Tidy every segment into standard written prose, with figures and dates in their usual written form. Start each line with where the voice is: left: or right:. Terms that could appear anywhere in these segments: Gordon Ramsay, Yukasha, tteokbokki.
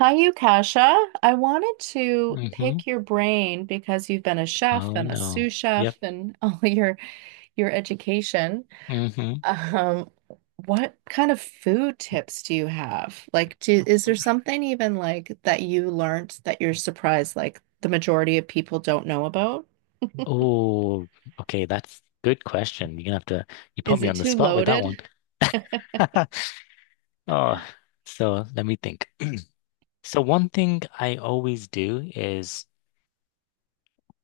right: Hi, Yukasha. I wanted to
left: Mm-hmm.
right: pick your brain because you've been a chef
left: Oh
right: and a
left: no.
right: sous
left: Yep.
right: chef and all your education.
left: Mm-hmm.
right: Um, what kind of food tips do you have? Like, is there something even like that you learned that you're surprised like the majority of people don't know about?
left: Oh, okay. That's good question. You're gonna have to you put
right: Is
left: me
right: it
left: on the
right: too
left: spot with that
right: loaded?
left: one. Oh, so let me think. So one thing I always do is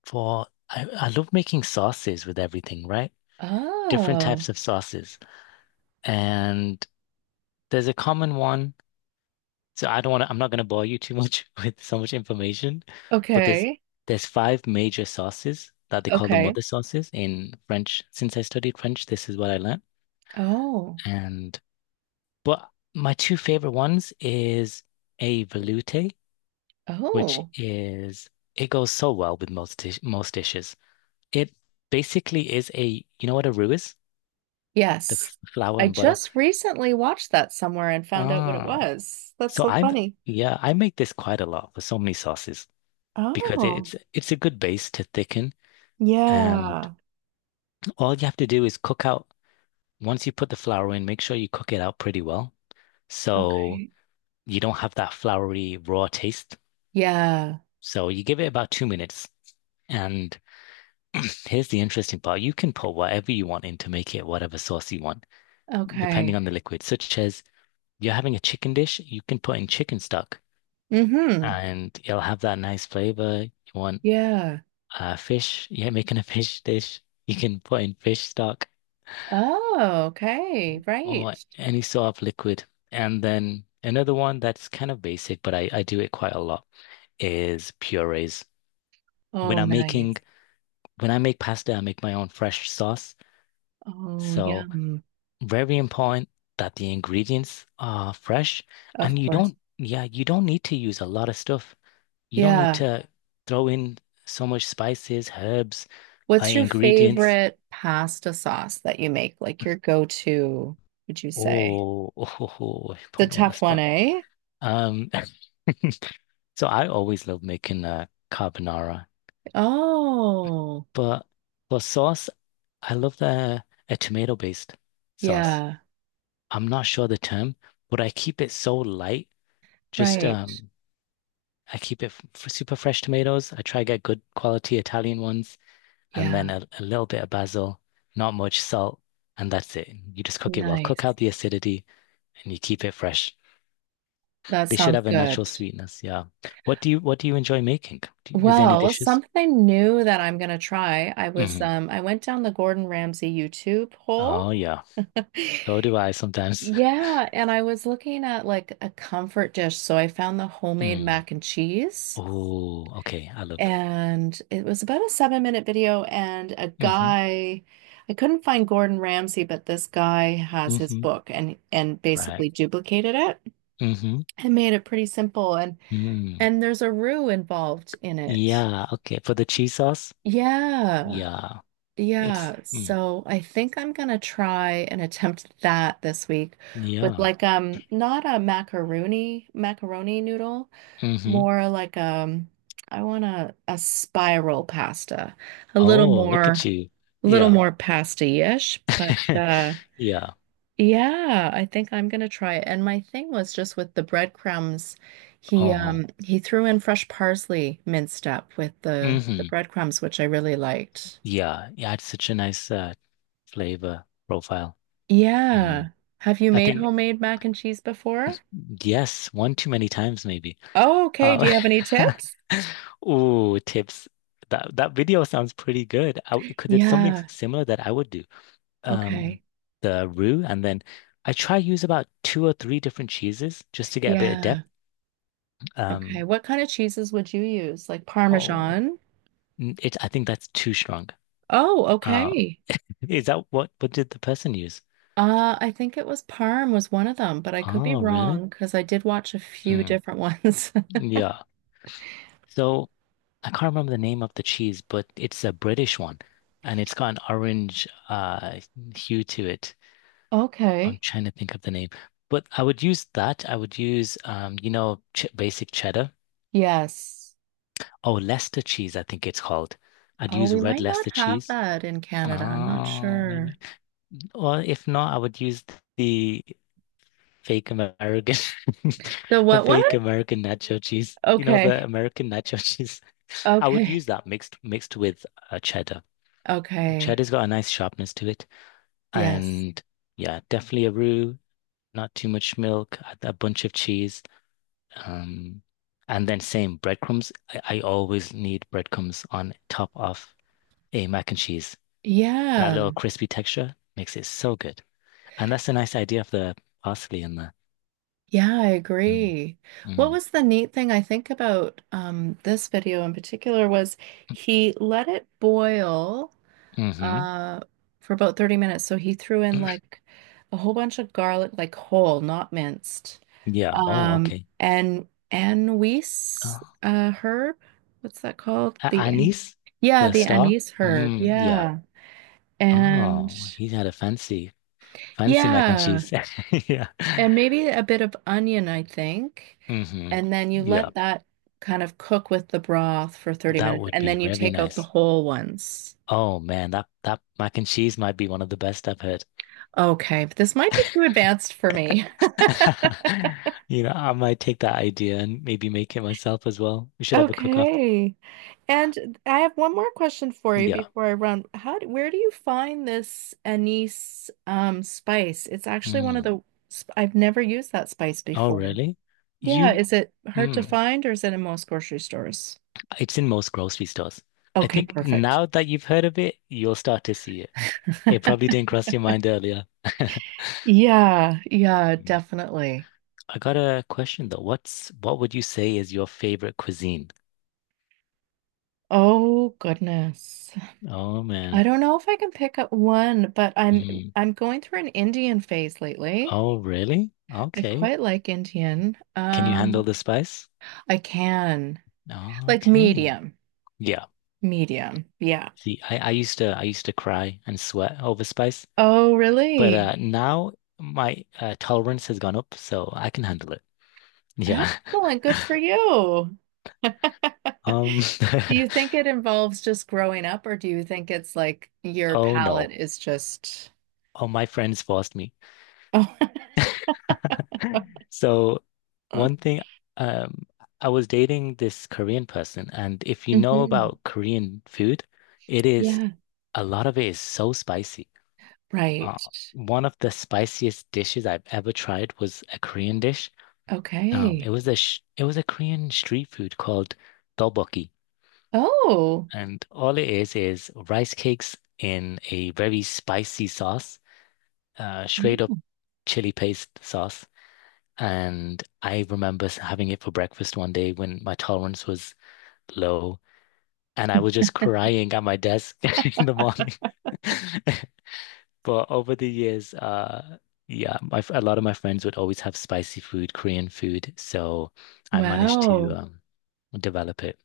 left: I love making sauces with everything, right? Different
right: Oh,
left: types of sauces. And there's a common one. I don't want to, I'm not going to bore you too much with so much information, but
right: okay.
left: there's five major sauces that they call the
right: Okay.
left: mother sauces in French. Since I studied French, this is what I learned.
right: Oh,
left: And But my two favorite ones is a velouté, which
right: oh.
left: is it goes so well with most most dishes. It basically is a you know what a roux is? The
right: Yes.
left: flour
right: I
left: and butter.
right: just recently watched that somewhere and found out what it
left: Oh,
right: was. That's
left: so
right: so
left: I'm
right: funny.
left: yeah, I make this quite a lot for so many sauces, because
right: Oh,
left: it's a good base to thicken. And
right: yeah.
left: all you have to do is cook out, once you put the flour in, make sure you cook it out pretty well. So
right: Okay.
left: you don't have that floury raw taste.
right: Yeah.
left: So you give it about 2 minutes. And here's the interesting part. You can put whatever you want in to make it whatever sauce you want, depending
right: Okay.
left: on the liquid, such as you're having a chicken dish, you can put in chicken stock
right: Mm-hmm.
left: and it'll have that nice flavor. You want
right: Yeah.
left: fish, yeah, making a fish dish, you can put in fish stock,
right: Oh, okay. Right.
left: or any sort of liquid. And then another one that's kind of basic, but I do it quite a lot is purees. When
right: Oh,
left: I'm making
right: nice.
left: when I make pasta, I make my own fresh sauce.
right: Oh,
left: So
right: yum.
left: very important that the ingredients are fresh
right: Of
left: and you
right: course.
left: don't yeah, you don't need to use a lot of stuff. You don't need
right: Yeah.
left: to throw in so much spices, herbs,
right: What's your
left: ingredients.
right: favorite pasta sauce that you make? Like your go-to, would you say?
left: Oh,
right: The
left: put me on the
right: tough one,
left: spot.
right: eh?
left: Um, So I always love making carbonara,
right: Oh,
left: but for sauce, I love the a tomato-based sauce.
right: yeah.
left: I'm not sure the term, but I keep it so light. Just
right: Right.
left: I keep it super fresh tomatoes. I try to get good quality Italian ones, and then
right: Yeah.
left: a little bit of basil, not much salt, and that's it. You just cook it well, cook out
right: Nice.
left: the acidity, and you keep it fresh.
right: That
left: They should
right: sounds
left: have a natural
right: good.
left: Mm. sweetness. Yeah. What do you enjoy making? Is there any
right: Well,
left: dishes?
right: something new that I'm gonna try. I was
left: Hmm.
right: I went down the Gordon Ramsay YouTube hole.
left: Oh yeah. So do I sometimes.
right: Yeah, and I was looking at like a comfort dish, so I found the homemade
left: Mm.
right: mac and cheese,
left: Oh, okay. I love.
right: and it was about a 7-minute video. And a
left: Hmm.
right: guy, I couldn't find Gordon Ramsay, but this guy has his
left: Hmm.
right: book and basically
left: Right.
right: duplicated it
left: Hmm.
right: and made it pretty simple. And
left: Mm.
right: and there's a roux involved in it.
left: Yeah. Okay. For the cheese sauce.
right: Yeah.
left: Yeah. It's.
right: Yeah.
left: Mm.
right: So I think I'm gonna try and attempt that this week with
left: Yeah.
right: like not a macaroni noodle,
left: Hmm.
right: more like I want a spiral pasta. A little
left: Oh, look at
right: more
left: you.
right: a little
left: Yeah.
right: more pasty-ish, but
left: Yeah.
right: yeah, I think I'm gonna try it. And my thing was just with the breadcrumbs,
left: Uh-huh.
right: he threw in fresh parsley minced up with the
left: Hmm.
right: breadcrumbs, which I really liked.
left: Yeah. Yeah. It's such a nice flavor profile.
right: Yeah.
left: Mm.
right: Have you
left: I
right: made
left: think
right: homemade mac and cheese before?
left: yes, one too many times maybe.
right: Oh, okay. Do
left: Um,
right: you have any tips?
left: ooh, tips. That video sounds pretty good. Because it's something
right: Yeah.
left: similar that I would do. Um,
right: Okay.
left: the roux, and then I try use about two or three different cheeses just to get a bit of depth.
right: Yeah. Okay.
left: Um,
right: What kind of cheeses would you use? Like
left: oh,
right: Parmesan?
left: n- it. I think that's too strong.
right: Oh,
left: Um,
right: okay.
left: is that what did the person use?
right: I think it was Parm was one of them, but I could be
left: Oh, really?
right: wrong because I did watch a few
left: Mm,
right: different ones.
left: yeah. So I can't remember the name of the cheese, but it's a British one, and it's got an orange hue to it. I'm
right: Okay.
left: trying to think of the name, but I would use that. I would use, you know, ch basic cheddar.
right: Yes.
left: Oh, Leicester cheese, I think it's called. I'd
right: Oh,
left: use
right: we
left: red
right: might not
left: Leicester
right: have
left: cheese.
right: that in Canada. I'm not
left: Oh,
right: sure.
left: maybe. Or if not, I would use the fake American,
right: The
left: the
right: what one?
left: fake American nacho cheese. You know, the
right: Okay.
left: American nacho cheese. I would use
right: Okay.
left: that mixed with cheddar.
right: Okay.
left: Cheddar's got a nice sharpness to it,
right: Yes.
left: and yeah, definitely a roux. Not too much milk, a bunch of cheese. Um, and then same breadcrumbs. I always need breadcrumbs on top of a mac and cheese. That little
right: Yeah.
left: crispy texture makes it so good. And that's a nice idea of the parsley in there.
right: Yeah, I
left: Mm,
right: agree. What
left: mm,
right: was the neat thing I think about this video in particular was he let it boil
left: mm-hmm.
right: uh, for about 30 minutes. So he threw in like a whole bunch of garlic, like whole, not minced.
left: Yeah. Oh, okay.
right: And anise
left: Oh.
right: herb, what's that called?
left: A- Anis,
right: Yeah,
left: the
right: the
left: star.
right: anise herb.
left: Mm, yeah.
right: Yeah. And
left: Oh, he's had a fancy mac and
right: yeah.
left: cheese. Yeah.
right: And maybe a bit of onion, I think.
left: Mm-hmm.
right: And then you
left: Yeah.
right: let that kind of cook with the broth for 30
left: That
right: minutes,
left: would
right: and
left: be
right: then you
left: very
right: take out the
left: nice.
right: whole ones.
left: Oh man, that mac and cheese might be one of the best I've heard.
right: Okay, this might be too advanced for me.
left: You know, I might take that idea and maybe make it myself as well. We should have a cook-off.
right: Okay. And I have one more question for you
left: Yeah.
right: before I run. Where do you find this anise spice? It's actually one of
left: Mm.
right: the, sp- I've never used that spice
left: Oh,
right: before.
left: really?
right: Yeah,
left: You,
right: is it hard to
left: mm.
right: find or is it in most grocery stores?
left: It's in most grocery stores. I
right: Okay,
left: think
right: perfect.
left: now that you've heard of it, you'll start to see it. It probably didn't cross your mind earlier.
right: Yeah, yeah,
left: Mm.
right: definitely.
left: I got a question though. What would you say is your favorite cuisine?
right: Oh goodness.
left: Oh man.
right: I don't know if I can pick up one, but
left: Mm.
right: I'm going through an Indian phase lately.
left: Oh, really?
right: I
left: Okay.
right: quite like Indian.
left: Can you handle the spice?
right: I can. Like
left: Okay.
right: medium.
left: Yeah.
right: Medium. Yeah.
left: See, I used to cry and sweat over spice,
right: Oh,
left: but
right: really?
left: now my tolerance has gone up, so I can handle it. Yeah.
right: Excellent. Good for you.
left: Um.
right: Do you think it involves just growing up, or do you think it's like your
left: Oh no.
right: palate is just
left: Oh, my friends forced me.
right: Oh.
left: So one thing, um, I was dating this Korean person, and if you know
right: Mhm.
left: about Korean food, it is
right: Yeah.
left: a lot of it is so spicy. Uh,
right: Right.
left: one of the spiciest dishes I've ever tried was a Korean dish. It
right: Okay.
left: was a sh it was a Korean street food called tteokbokki,
right: Oh,
left: and all it is rice cakes in a very spicy sauce, straight up
right: Mm.
left: chili paste sauce. And I remember having it for breakfast one day when my tolerance was low, and I was just crying at my desk in the morning. But over the years, yeah, a lot of my friends would always have spicy food, Korean food, so I managed to
right: wow.
left: develop it.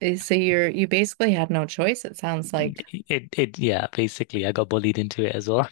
right: Eh, so you basically had no choice, it sounds like.
left: It yeah, basically I got bullied into it as well.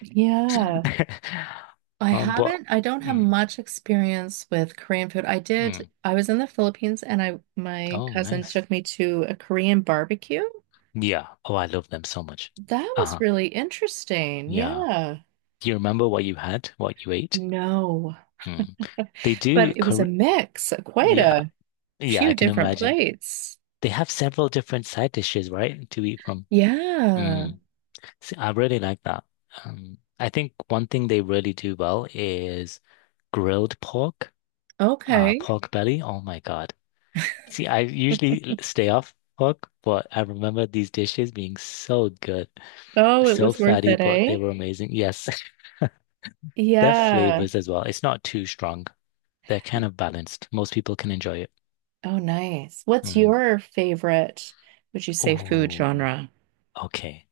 right: Yeah.
left: But
right: I don't have
left: mm,
right: much experience with Korean food. I did,
left: mm.
right: I was in the Philippines and I my
left: Oh,
right: cousin
left: nice.
right: took me to a Korean barbecue.
left: Yeah. Oh, I love them so much.
right: That was
left: Uh-huh.
right: really interesting.
left: Yeah.
right: Yeah.
left: Do you remember what you had, what you ate?
right: No.
left: Mm. They do.
right: But it was a
left: Kor
right: mix, quite
left: yeah.
right: a
left: Yeah, I
right: few
left: can
right: different
left: imagine.
right: plates.
left: They have several different side dishes, right, to eat from.
right: Yeah.
left: Mm. See, I really like that. I think one thing they really do well is grilled pork,
right: Okay.
left: pork belly. Oh my God. See, I usually stay off pork, but I remember these dishes being so good,
right: Oh, it
left: so
right: was worth
left: fatty,
right: it,
left: but they
right: eh?
left: were Really? Amazing. Yes, their
right: Yeah. Right.
left: flavors as well. It's not too strong. They're kind of balanced. Most people can enjoy it.
right: Oh, nice. What's
left: Mm.
right: your favorite, would you say, food
left: Oh,
right: genre?
left: okay.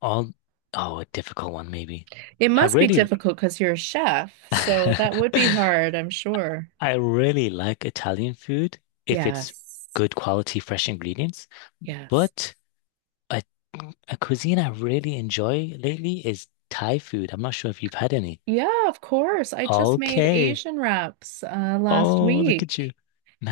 left: All, oh, a difficult one maybe.
right: It
left: I
right: must be
left: really,
right: difficult because you're a chef, so
left: I
right: that would be hard, I'm sure.
left: really like Italian food if it's
right: Yes.
left: good quality, fresh ingredients.
right: Yes.
left: But A, a cuisine I really enjoy lately is Thai food. I'm not sure if you've had any.
right: Yeah, of course. I just made
left: Okay.
right: Asian wraps last
left: Oh, look at you.
right: week.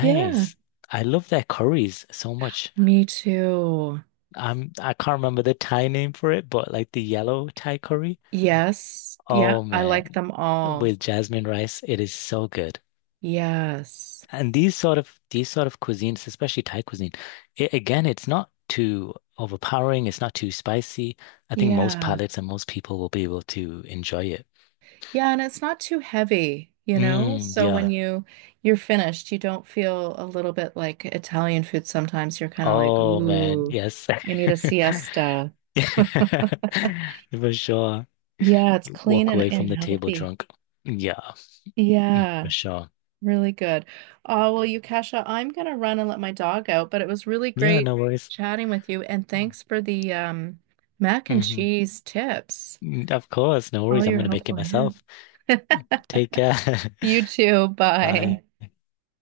right: Yeah,
left: I love their curries so much.
right: me too.
left: I can't remember the Thai name for it, but like the yellow Thai curry.
right: Yes. Yeah,
left: Oh
right: I like
left: man.
right: them all.
left: With jasmine rice, it is so good.
right: Yes.
left: And these sort of cuisines, especially Thai cuisine, again, it's not too overpowering, it's not too spicy. I think most
right: Yeah.
left: palates and most people will be able to enjoy it.
right: Yeah, and it's not too heavy, you know?
left: Mm,
right: So when
left: yeah.
right: yeah, you're finished, you don't feel a little bit like Italian food sometimes. You're kind of like,
left: Oh man,
right: ooh,
left: yes.
right: I need a siesta.
left: For sure.
right: Yeah, it's
left: You
right: clean
left: walk away
right: and
left: from
right: exactly,
left: the table
right: healthy.
left: drunk. Yeah, mm, for
right: Yeah,
left: sure.
right: really good. Oh, well, you Kasha, I'm gonna run and let my dog out, but it was really
left: Yeah,
right: great
left: no worries.
right: chatting with you, and thanks for the mac and
left: Hmm.
right: cheese tips,
left: Of course, no
right: all
left: worries. I'm
right: your
left: gonna make it
right: helpful hints.
left: myself. Take care.
right: You too,
left: Bye.
right: bye.